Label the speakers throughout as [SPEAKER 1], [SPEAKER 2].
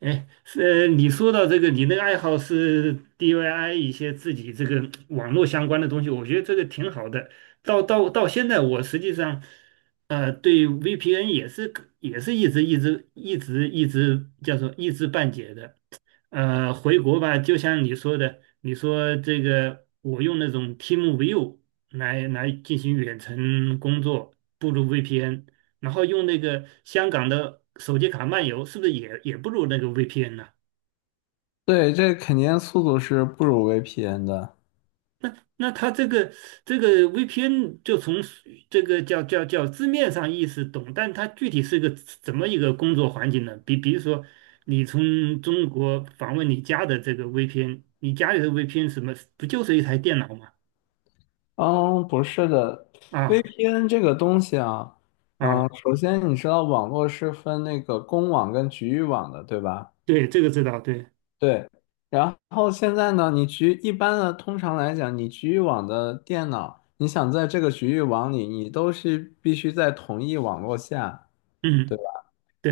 [SPEAKER 1] 哎，是你说到这个，你那个爱好是 d i Y 一些自己这个网络相关的东西，我觉得这个挺好的。到现在，我实际上，对 VPN 也是一直叫做一知半解的。回国吧，就像你说的，你说这个我用那种 TeamViewer 来进行远程工作，不如 VPN，然后用那个香港的手机卡漫游，是不是也不如那个 VPN 呢？
[SPEAKER 2] 对，这肯定速度是不如 VPN 的。
[SPEAKER 1] 那它这个 VPN 就从这个叫字面上意思懂，但它具体是个怎么一个工作环境呢？比如说，你从中国访问你家的这个 VPN，你家里的 VPN 什么不就是一台电脑吗？
[SPEAKER 2] 嗯，不是的
[SPEAKER 1] 啊
[SPEAKER 2] ，VPN 这个东西啊。嗯，
[SPEAKER 1] 啊，
[SPEAKER 2] 首先你知道网络是分那个公网跟局域网的，对吧？
[SPEAKER 1] 对，这个知道，对，
[SPEAKER 2] 对。然后现在呢，一般的，通常来讲，你局域网的电脑，你想在这个局域网里，你都是必须在同一网络下。对。
[SPEAKER 1] 嗯，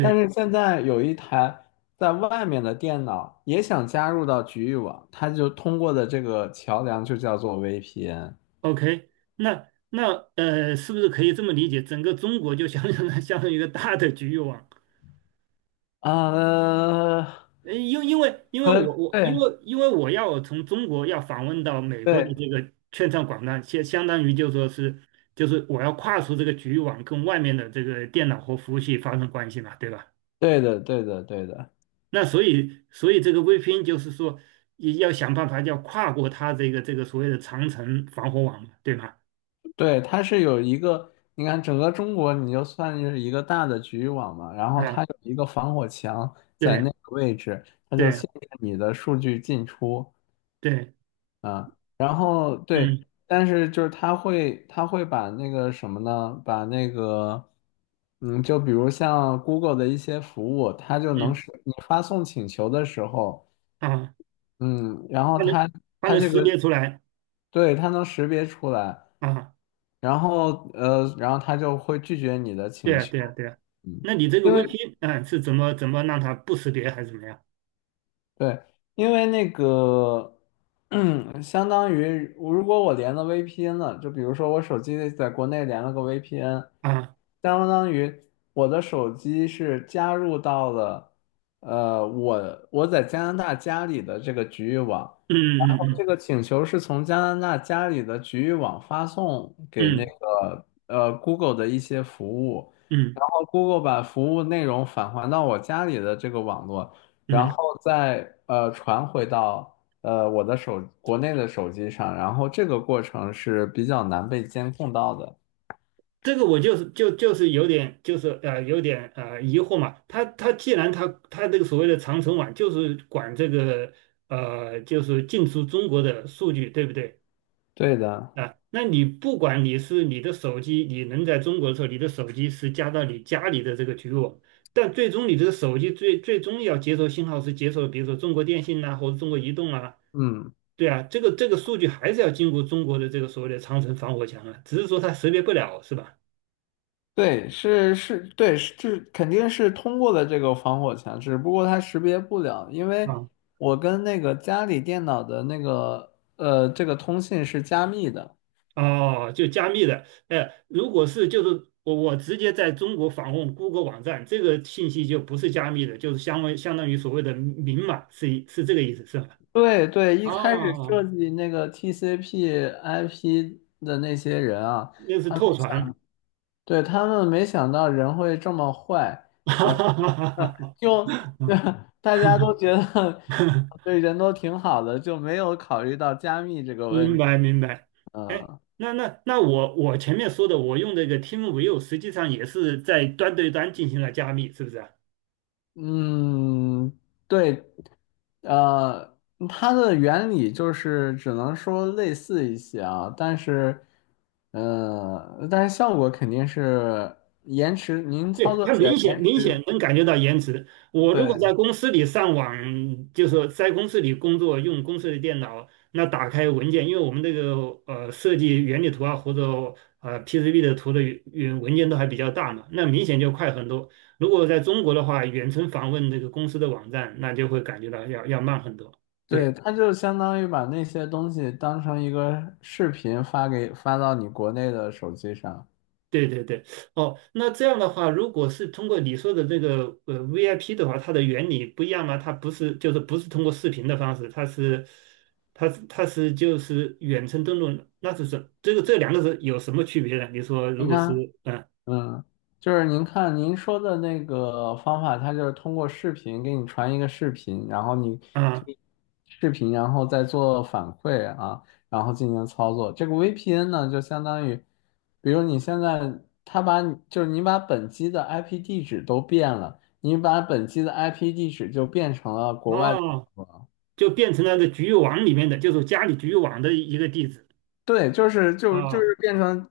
[SPEAKER 2] 但是现在有一台在外面的电脑也想加入到局域网，它就通过的这个桥梁就叫做 VPN。
[SPEAKER 1] ，OK，那是不是可以这么理解？整个中国就相当于 相当于 一个大的局域网，
[SPEAKER 2] 啊，
[SPEAKER 1] 因因为因为
[SPEAKER 2] 和
[SPEAKER 1] 我我因
[SPEAKER 2] 对
[SPEAKER 1] 为因为我要从中国要访问到美国的
[SPEAKER 2] 对
[SPEAKER 1] 这个券商广站，相当于就说是就是我要跨出这个局域网，跟外面的这个电脑和服务器发生关系嘛，对吧？
[SPEAKER 2] 对的对的对的
[SPEAKER 1] 那所以这个 VPN 就是说也要想办法要跨过它这个所谓的长城防火网嘛，对吗？
[SPEAKER 2] 对，它是有一个，你看整个中国你就算是一个大的局域网嘛，然后
[SPEAKER 1] 啊，
[SPEAKER 2] 它有一个防火墙在那
[SPEAKER 1] 对
[SPEAKER 2] 个位置，它就
[SPEAKER 1] 对
[SPEAKER 2] 限制你的数据进出。
[SPEAKER 1] 对，
[SPEAKER 2] 啊，然后对。
[SPEAKER 1] 嗯
[SPEAKER 2] 但是就是他会把那个什么呢？把那个，嗯，就比如像 Google 的一些服务，它就能
[SPEAKER 1] 嗯
[SPEAKER 2] 识你发送请求的时候。
[SPEAKER 1] 啊，
[SPEAKER 2] 嗯，然后
[SPEAKER 1] 它能
[SPEAKER 2] 它
[SPEAKER 1] 它
[SPEAKER 2] 它
[SPEAKER 1] 能
[SPEAKER 2] 这
[SPEAKER 1] 识
[SPEAKER 2] 个
[SPEAKER 1] 别出来
[SPEAKER 2] 对，它能识别出来。
[SPEAKER 1] 啊，
[SPEAKER 2] 然后它就会拒绝你的
[SPEAKER 1] 对
[SPEAKER 2] 请
[SPEAKER 1] 啊
[SPEAKER 2] 求。
[SPEAKER 1] 对啊对啊，
[SPEAKER 2] 嗯，
[SPEAKER 1] 那你这个
[SPEAKER 2] 因为
[SPEAKER 1] VP 啊是怎么怎么让它不识别还是怎么样
[SPEAKER 2] 对，因为那个，相当于如果我连了 VPN 了，就比如说我手机在国内连了个 VPN,
[SPEAKER 1] 啊？
[SPEAKER 2] 相当于我的手机是加入到了，我在加拿大家里的这个局域网，然
[SPEAKER 1] 嗯
[SPEAKER 2] 后
[SPEAKER 1] 嗯
[SPEAKER 2] 这个请求是从加拿大家里的局域网发送给那
[SPEAKER 1] 嗯
[SPEAKER 2] 个Google 的一些服务，
[SPEAKER 1] 嗯嗯
[SPEAKER 2] 然后 Google 把服务内容返还到我家里的这个网络。然
[SPEAKER 1] 嗯，
[SPEAKER 2] 后再传回到呃我的手国内的手机上，然后这个过程是比较难被监控到的。
[SPEAKER 1] 这个我就是有点就是有点疑惑嘛，它既然它这个所谓的长城网就是管这个就是进出中国的数据对不对？
[SPEAKER 2] 对的。
[SPEAKER 1] 啊，那你不管你是你的手机，你能在中国的时候，你的手机是加到你家里的这个局域网，但最终你这个手机最终要接收信号是接收，比如说中国电信呐、或者中国移动啊，
[SPEAKER 2] 嗯，
[SPEAKER 1] 对啊，这个数据还是要经过中国的这个所谓的长城防火墙啊，只是说它识别不了，是吧？
[SPEAKER 2] 对，是是，对，是这肯定是通过了这个防火墙，只不过它识别不了，因为
[SPEAKER 1] 啊，
[SPEAKER 2] 我跟那个家里电脑的那个这个通信是加密的。
[SPEAKER 1] 哦，就加密的，哎，如果是就是我直接在中国访问 Google 网站，这个信息就不是加密的，就是相为相当于所谓的明码，是这个意思，是吧？
[SPEAKER 2] 对对，一
[SPEAKER 1] 哦
[SPEAKER 2] 开始设
[SPEAKER 1] 哦，
[SPEAKER 2] 计那个 TCP/IP 的那些人啊。
[SPEAKER 1] 那是
[SPEAKER 2] 他们
[SPEAKER 1] 透
[SPEAKER 2] 想。
[SPEAKER 1] 传，
[SPEAKER 2] 对，他们没想到人会这么坏。然后就 大家都觉得对人都挺好的，就没有考虑到加密这个问
[SPEAKER 1] 明
[SPEAKER 2] 题。
[SPEAKER 1] 白明白。哎，
[SPEAKER 2] 嗯
[SPEAKER 1] 那我前面说的，我用这个 TeamView 实际上也是在端对端进行了加密，是不是啊？
[SPEAKER 2] 嗯，对。呃，它的原理就是只能说类似一些啊，但是，但是效果肯定是延迟，您操
[SPEAKER 1] 对，
[SPEAKER 2] 作
[SPEAKER 1] 他
[SPEAKER 2] 起来
[SPEAKER 1] 明显
[SPEAKER 2] 延
[SPEAKER 1] 明
[SPEAKER 2] 迟。
[SPEAKER 1] 显能感觉到延迟。我如果在
[SPEAKER 2] 对。
[SPEAKER 1] 公司里上网，就是说在公司里工作，用公司的电脑，那打开文件，因为我们这个设计原理图啊或者PCB 的图的原文件都还比较大嘛，那明显就快很多。如果在中国的话，远程访问这个公司的网站，那就会感觉到要慢很多。
[SPEAKER 2] 对，
[SPEAKER 1] 对。
[SPEAKER 2] 它就相当于把那些东西当成一个视频发到你国内的手机上。
[SPEAKER 1] 对对对，哦，那这样的话，如果是通过你说的这个VIP 的话，它的原理不一样吗？它不是就是不是通过视频的方式，它是就是远程登录，那就是什这个这两个是有什么区别呢？你说如
[SPEAKER 2] 你
[SPEAKER 1] 果是
[SPEAKER 2] 看。
[SPEAKER 1] 嗯
[SPEAKER 2] 嗯，就是您看您说的那个方法，它就是通过视频给你传一个视频，然后你
[SPEAKER 1] 啊
[SPEAKER 2] 可以视频，然后再做反馈啊，然后进行操作。这个 VPN 呢，就相当于，比如你现在他把你就是你把本机的 IP 地址都变了，你把本机的 IP 地址就变成了国外。
[SPEAKER 1] 哦，就变成了这局域网里面的，就是家里局域网的一个地址
[SPEAKER 2] 对，就是就就
[SPEAKER 1] 啊
[SPEAKER 2] 是变成，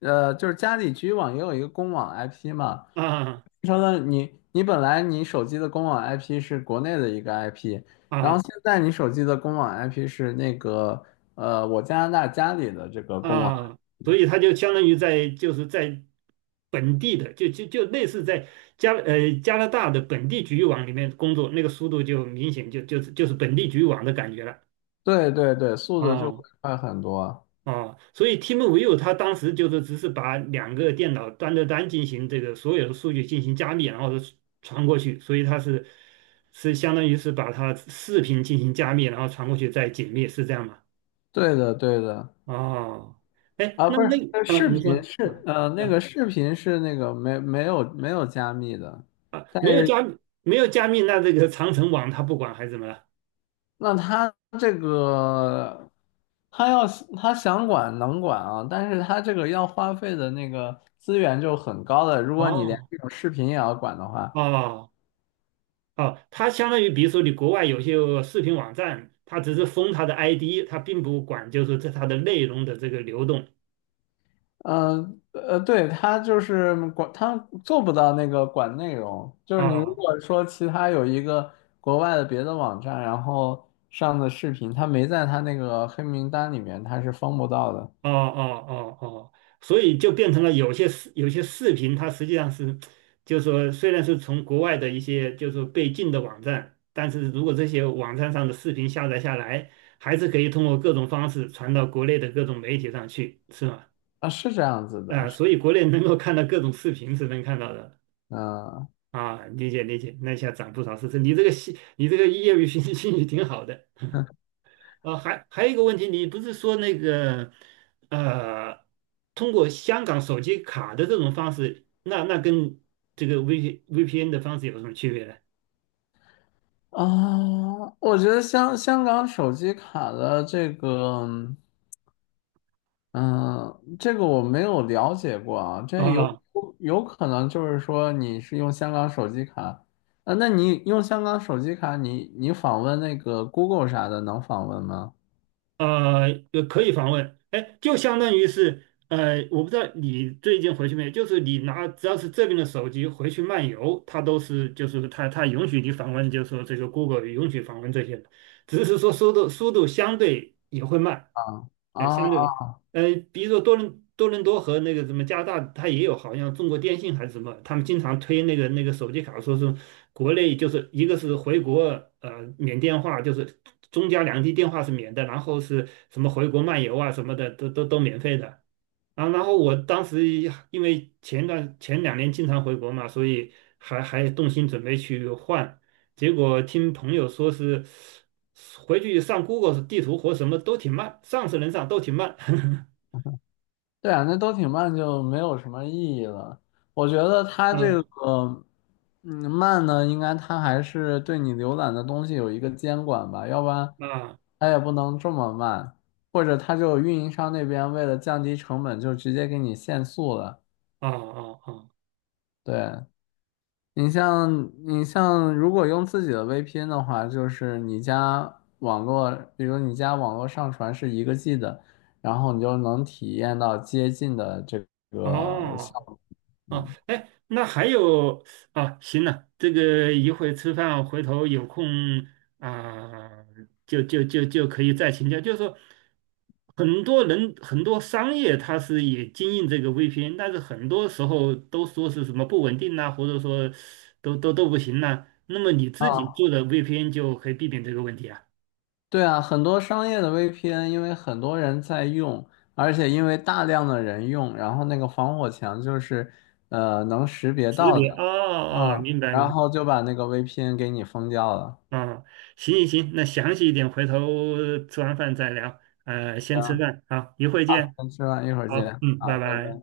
[SPEAKER 2] 就是家里局域网也有一个公网 IP 嘛，
[SPEAKER 1] 啊
[SPEAKER 2] 变成了你本来你手机的公网 IP 是国内的一个 IP,然后
[SPEAKER 1] 啊
[SPEAKER 2] 现在你手机的公网 IP 是那个我加拿大家里的这个公网。
[SPEAKER 1] 啊，所以他就相当于在就是在本地的，就类似在加拿大的本地局域网里面工作，那个速度就明显就是本地局域网的感觉了。
[SPEAKER 2] 对对对，速度就会
[SPEAKER 1] 哦
[SPEAKER 2] 快很多。
[SPEAKER 1] 哦，所以 TeamViewer 它当时就是只是把两个电脑端对端进行这个所有的数据进行加密，然后是传过去，所以它是相当于是把它视频进行加密，然后传过去再解密，是这样吗？
[SPEAKER 2] 对的对的。
[SPEAKER 1] 哦，哎，
[SPEAKER 2] 啊
[SPEAKER 1] 那
[SPEAKER 2] 不
[SPEAKER 1] 那
[SPEAKER 2] 是，呃
[SPEAKER 1] 啊，
[SPEAKER 2] 视
[SPEAKER 1] 你
[SPEAKER 2] 频
[SPEAKER 1] 说。
[SPEAKER 2] 是
[SPEAKER 1] 啊。
[SPEAKER 2] 呃那个
[SPEAKER 1] 啊
[SPEAKER 2] 视频是那个没有加密的。
[SPEAKER 1] 啊，
[SPEAKER 2] 但是。
[SPEAKER 1] 没有加密，那这个长城网它不管还是怎么了？
[SPEAKER 2] 那他这个，他要是他想管能管啊，但是他这个要花费的那个资源就很高的。如果你连
[SPEAKER 1] 哦
[SPEAKER 2] 这种视频也要管的话，
[SPEAKER 1] 哦哦，它相当于比如说你国外有些视频网站，它只是封它的 ID，它并不管就是这它的内容的这个流动。
[SPEAKER 2] 嗯对，他就是管，他做不到那个管内容。就是你如
[SPEAKER 1] 哦
[SPEAKER 2] 果说其他有一个国外的别的网站，然后上的视频，他没在他那个黑名单里面，他是封不到的。
[SPEAKER 1] 哦哦哦哦，所以就变成了有些视频，它实际上是，就是说虽然是从国外的一些就是说被禁的网站，但是如果这些网站上的视频下载下来，还是可以通过各种方式传到国内的各种媒体上去，是吗？
[SPEAKER 2] 啊，是这样子
[SPEAKER 1] 啊，
[SPEAKER 2] 的。
[SPEAKER 1] 所以国内能够看到各种视频是能看到的
[SPEAKER 2] 嗯。
[SPEAKER 1] 啊，理解理解，那一下涨不少是是，你这个兴，你这个业余兴趣挺好的啊。还有一个问题，你不是说那个呃，通过香港手机卡的这种方式，那跟这个 VPN 的方式有什么区别呢？
[SPEAKER 2] 啊，我觉得香港手机卡的这个，嗯，这个我没有了解过啊，这有
[SPEAKER 1] 啊
[SPEAKER 2] 有可能就是说你是用香港手机卡。啊，那你用香港手机卡你，你访问那个 Google 啥的能访问吗？
[SPEAKER 1] 呃，可以访问，哎，就相当于是，我不知道你最近回去没有，就是你拿只要是这边的手机回去漫游，它都是就是它它允许你访问，就是说这个 Google 允许访问这些的只是说速度相对也会慢，
[SPEAKER 2] 啊
[SPEAKER 1] 哎，相对
[SPEAKER 2] 啊。
[SPEAKER 1] 的，比如说多伦多和那个什么加拿大，它也有好像中国电信还是什么，他们经常推那个手机卡，说是国内就是一个是回国，免电话，就是中加两地电话是免的，然后是什么回国漫游啊什么的，都免费的。啊，然后我当时因为前两年经常回国嘛，所以还动心准备去换，结果听朋友说是回去上 Google 地图或什么都挺慢，上是能上，都挺慢。
[SPEAKER 2] 对啊，那都挺慢就没有什么意义了。我觉得它这
[SPEAKER 1] 嗯
[SPEAKER 2] 个，嗯，慢呢，应该它还是对你浏览的东西有一个监管吧，要不然
[SPEAKER 1] 啊
[SPEAKER 2] 它也不能这么慢。或者它就运营商那边为了降低成本，就直接给你限速了。
[SPEAKER 1] 啊啊
[SPEAKER 2] 对，你像你像，如果用自己的 VPN 的话，就是你家网络，比如你家网络上传是一个 G 的，然后你就能体验到接近的这
[SPEAKER 1] 啊
[SPEAKER 2] 个效
[SPEAKER 1] 哦。
[SPEAKER 2] 果。
[SPEAKER 1] 啊，
[SPEAKER 2] 嗯。
[SPEAKER 1] 哎，那还有啊，行了，这个一会儿吃饭，回头有空啊，就可以再请教。就是说，很多人很多商业它是也经营这个 VPN，但是很多时候都说是什么不稳定呐、或者说都不行呐、那么你自己
[SPEAKER 2] 啊，
[SPEAKER 1] 做的 VPN 就可以避免这个问题啊。
[SPEAKER 2] 对啊，很多商业的 VPN,因为很多人在用，而且因为大量的人用，然后那个防火墙就是能识别
[SPEAKER 1] 识
[SPEAKER 2] 到
[SPEAKER 1] 别哦
[SPEAKER 2] 的。
[SPEAKER 1] 哦，
[SPEAKER 2] 啊，
[SPEAKER 1] 明白明
[SPEAKER 2] 然
[SPEAKER 1] 白。
[SPEAKER 2] 后就把那个 VPN 给你封掉了。
[SPEAKER 1] 啊，行行行，那详细一点，回头吃完饭再聊。先吃
[SPEAKER 2] 行，
[SPEAKER 1] 饭，好，一会见，
[SPEAKER 2] 先吃饭，一会儿
[SPEAKER 1] 好，
[SPEAKER 2] 见。
[SPEAKER 1] 嗯，
[SPEAKER 2] 好，
[SPEAKER 1] 拜
[SPEAKER 2] 拜
[SPEAKER 1] 拜。
[SPEAKER 2] 拜。